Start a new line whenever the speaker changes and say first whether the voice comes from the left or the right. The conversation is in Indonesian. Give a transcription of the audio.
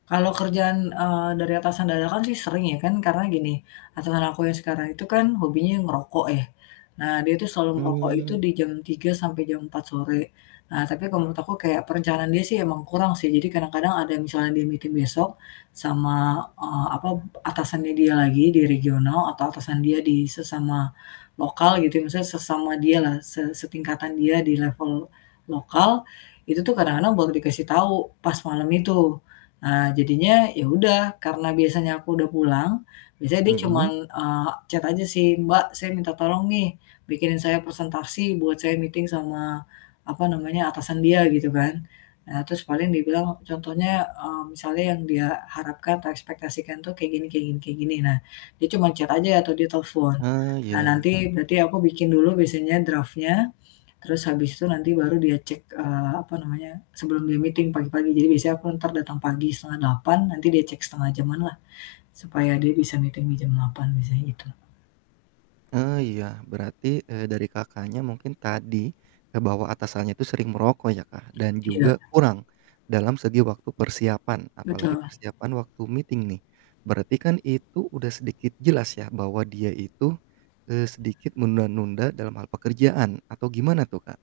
left: Kalau kerjaan, eee, dari atasan dadakan sih sering ya, kan karena gini, atasan aku yang sekarang itu kan hobinya ngerokok ya. Nah dia itu selalu ngerokok itu
right: Mmm.
left: di jam 3.00 sampai jam 4.00 sore. Nah tapi kalau menurut aku kayak perencanaan dia sih emang kurang sih, jadi kadang-kadang ada yang misalnya dia meeting besok sama, eee, apa, atasannya dia lagi di regional atau atasan dia di sesama lokal gitu ya, misalnya sesama dialah, se setingkatan dia di level lokal, itu tuh kadang-kadang baru dikasih tahu pas malem itu. Nah jadinya ya udah, karena biasanya aku udah pulang, biasanya dia cuman,
right: Mhm.
left: eee, chat aja sih, "Mbak saya minta tolong nih, bikinin saya presentasi buat saya meeting," sama apa namanya, atasan dia gitu kan. Nah terus paling dia bilang contohnya, eee, misalnya yang dia harapkan atau ekspektasikan tuh kayak gini kayak gini kayak gini. Nah dia cuman chat aja atau dia telpon.
right: Ah,
left: Nah
right: iya.
left: nanti berarti aku bikin dulu biasanya draft-nya terus habis itu nanti baru dia cek, eee, apa namanya, sebelum dia meeting pagi-pagi. Jadi biasanya aku entar datang pagi 7.30 nanti dia cek 1/2 jam-an lah, supaya dia bisa meeting di jam 8.00 biasanya gitu.
right: Ah, iya. Berarti, eee, dari Kakaknya mungkin tadi kebawa atasannya itu sering merokok ya Kak, dan
left: Iya.
right: juga kurang dalam segi waktu persiapan, apalagi
left: Betul.
right: persiapan waktu meeting nih. Berarti kan itu udah sedikit jelas ya bahwa dia itu, eee, sedikit menunda-nunda dalam hal pekerjaan atau gimana tuh Kak?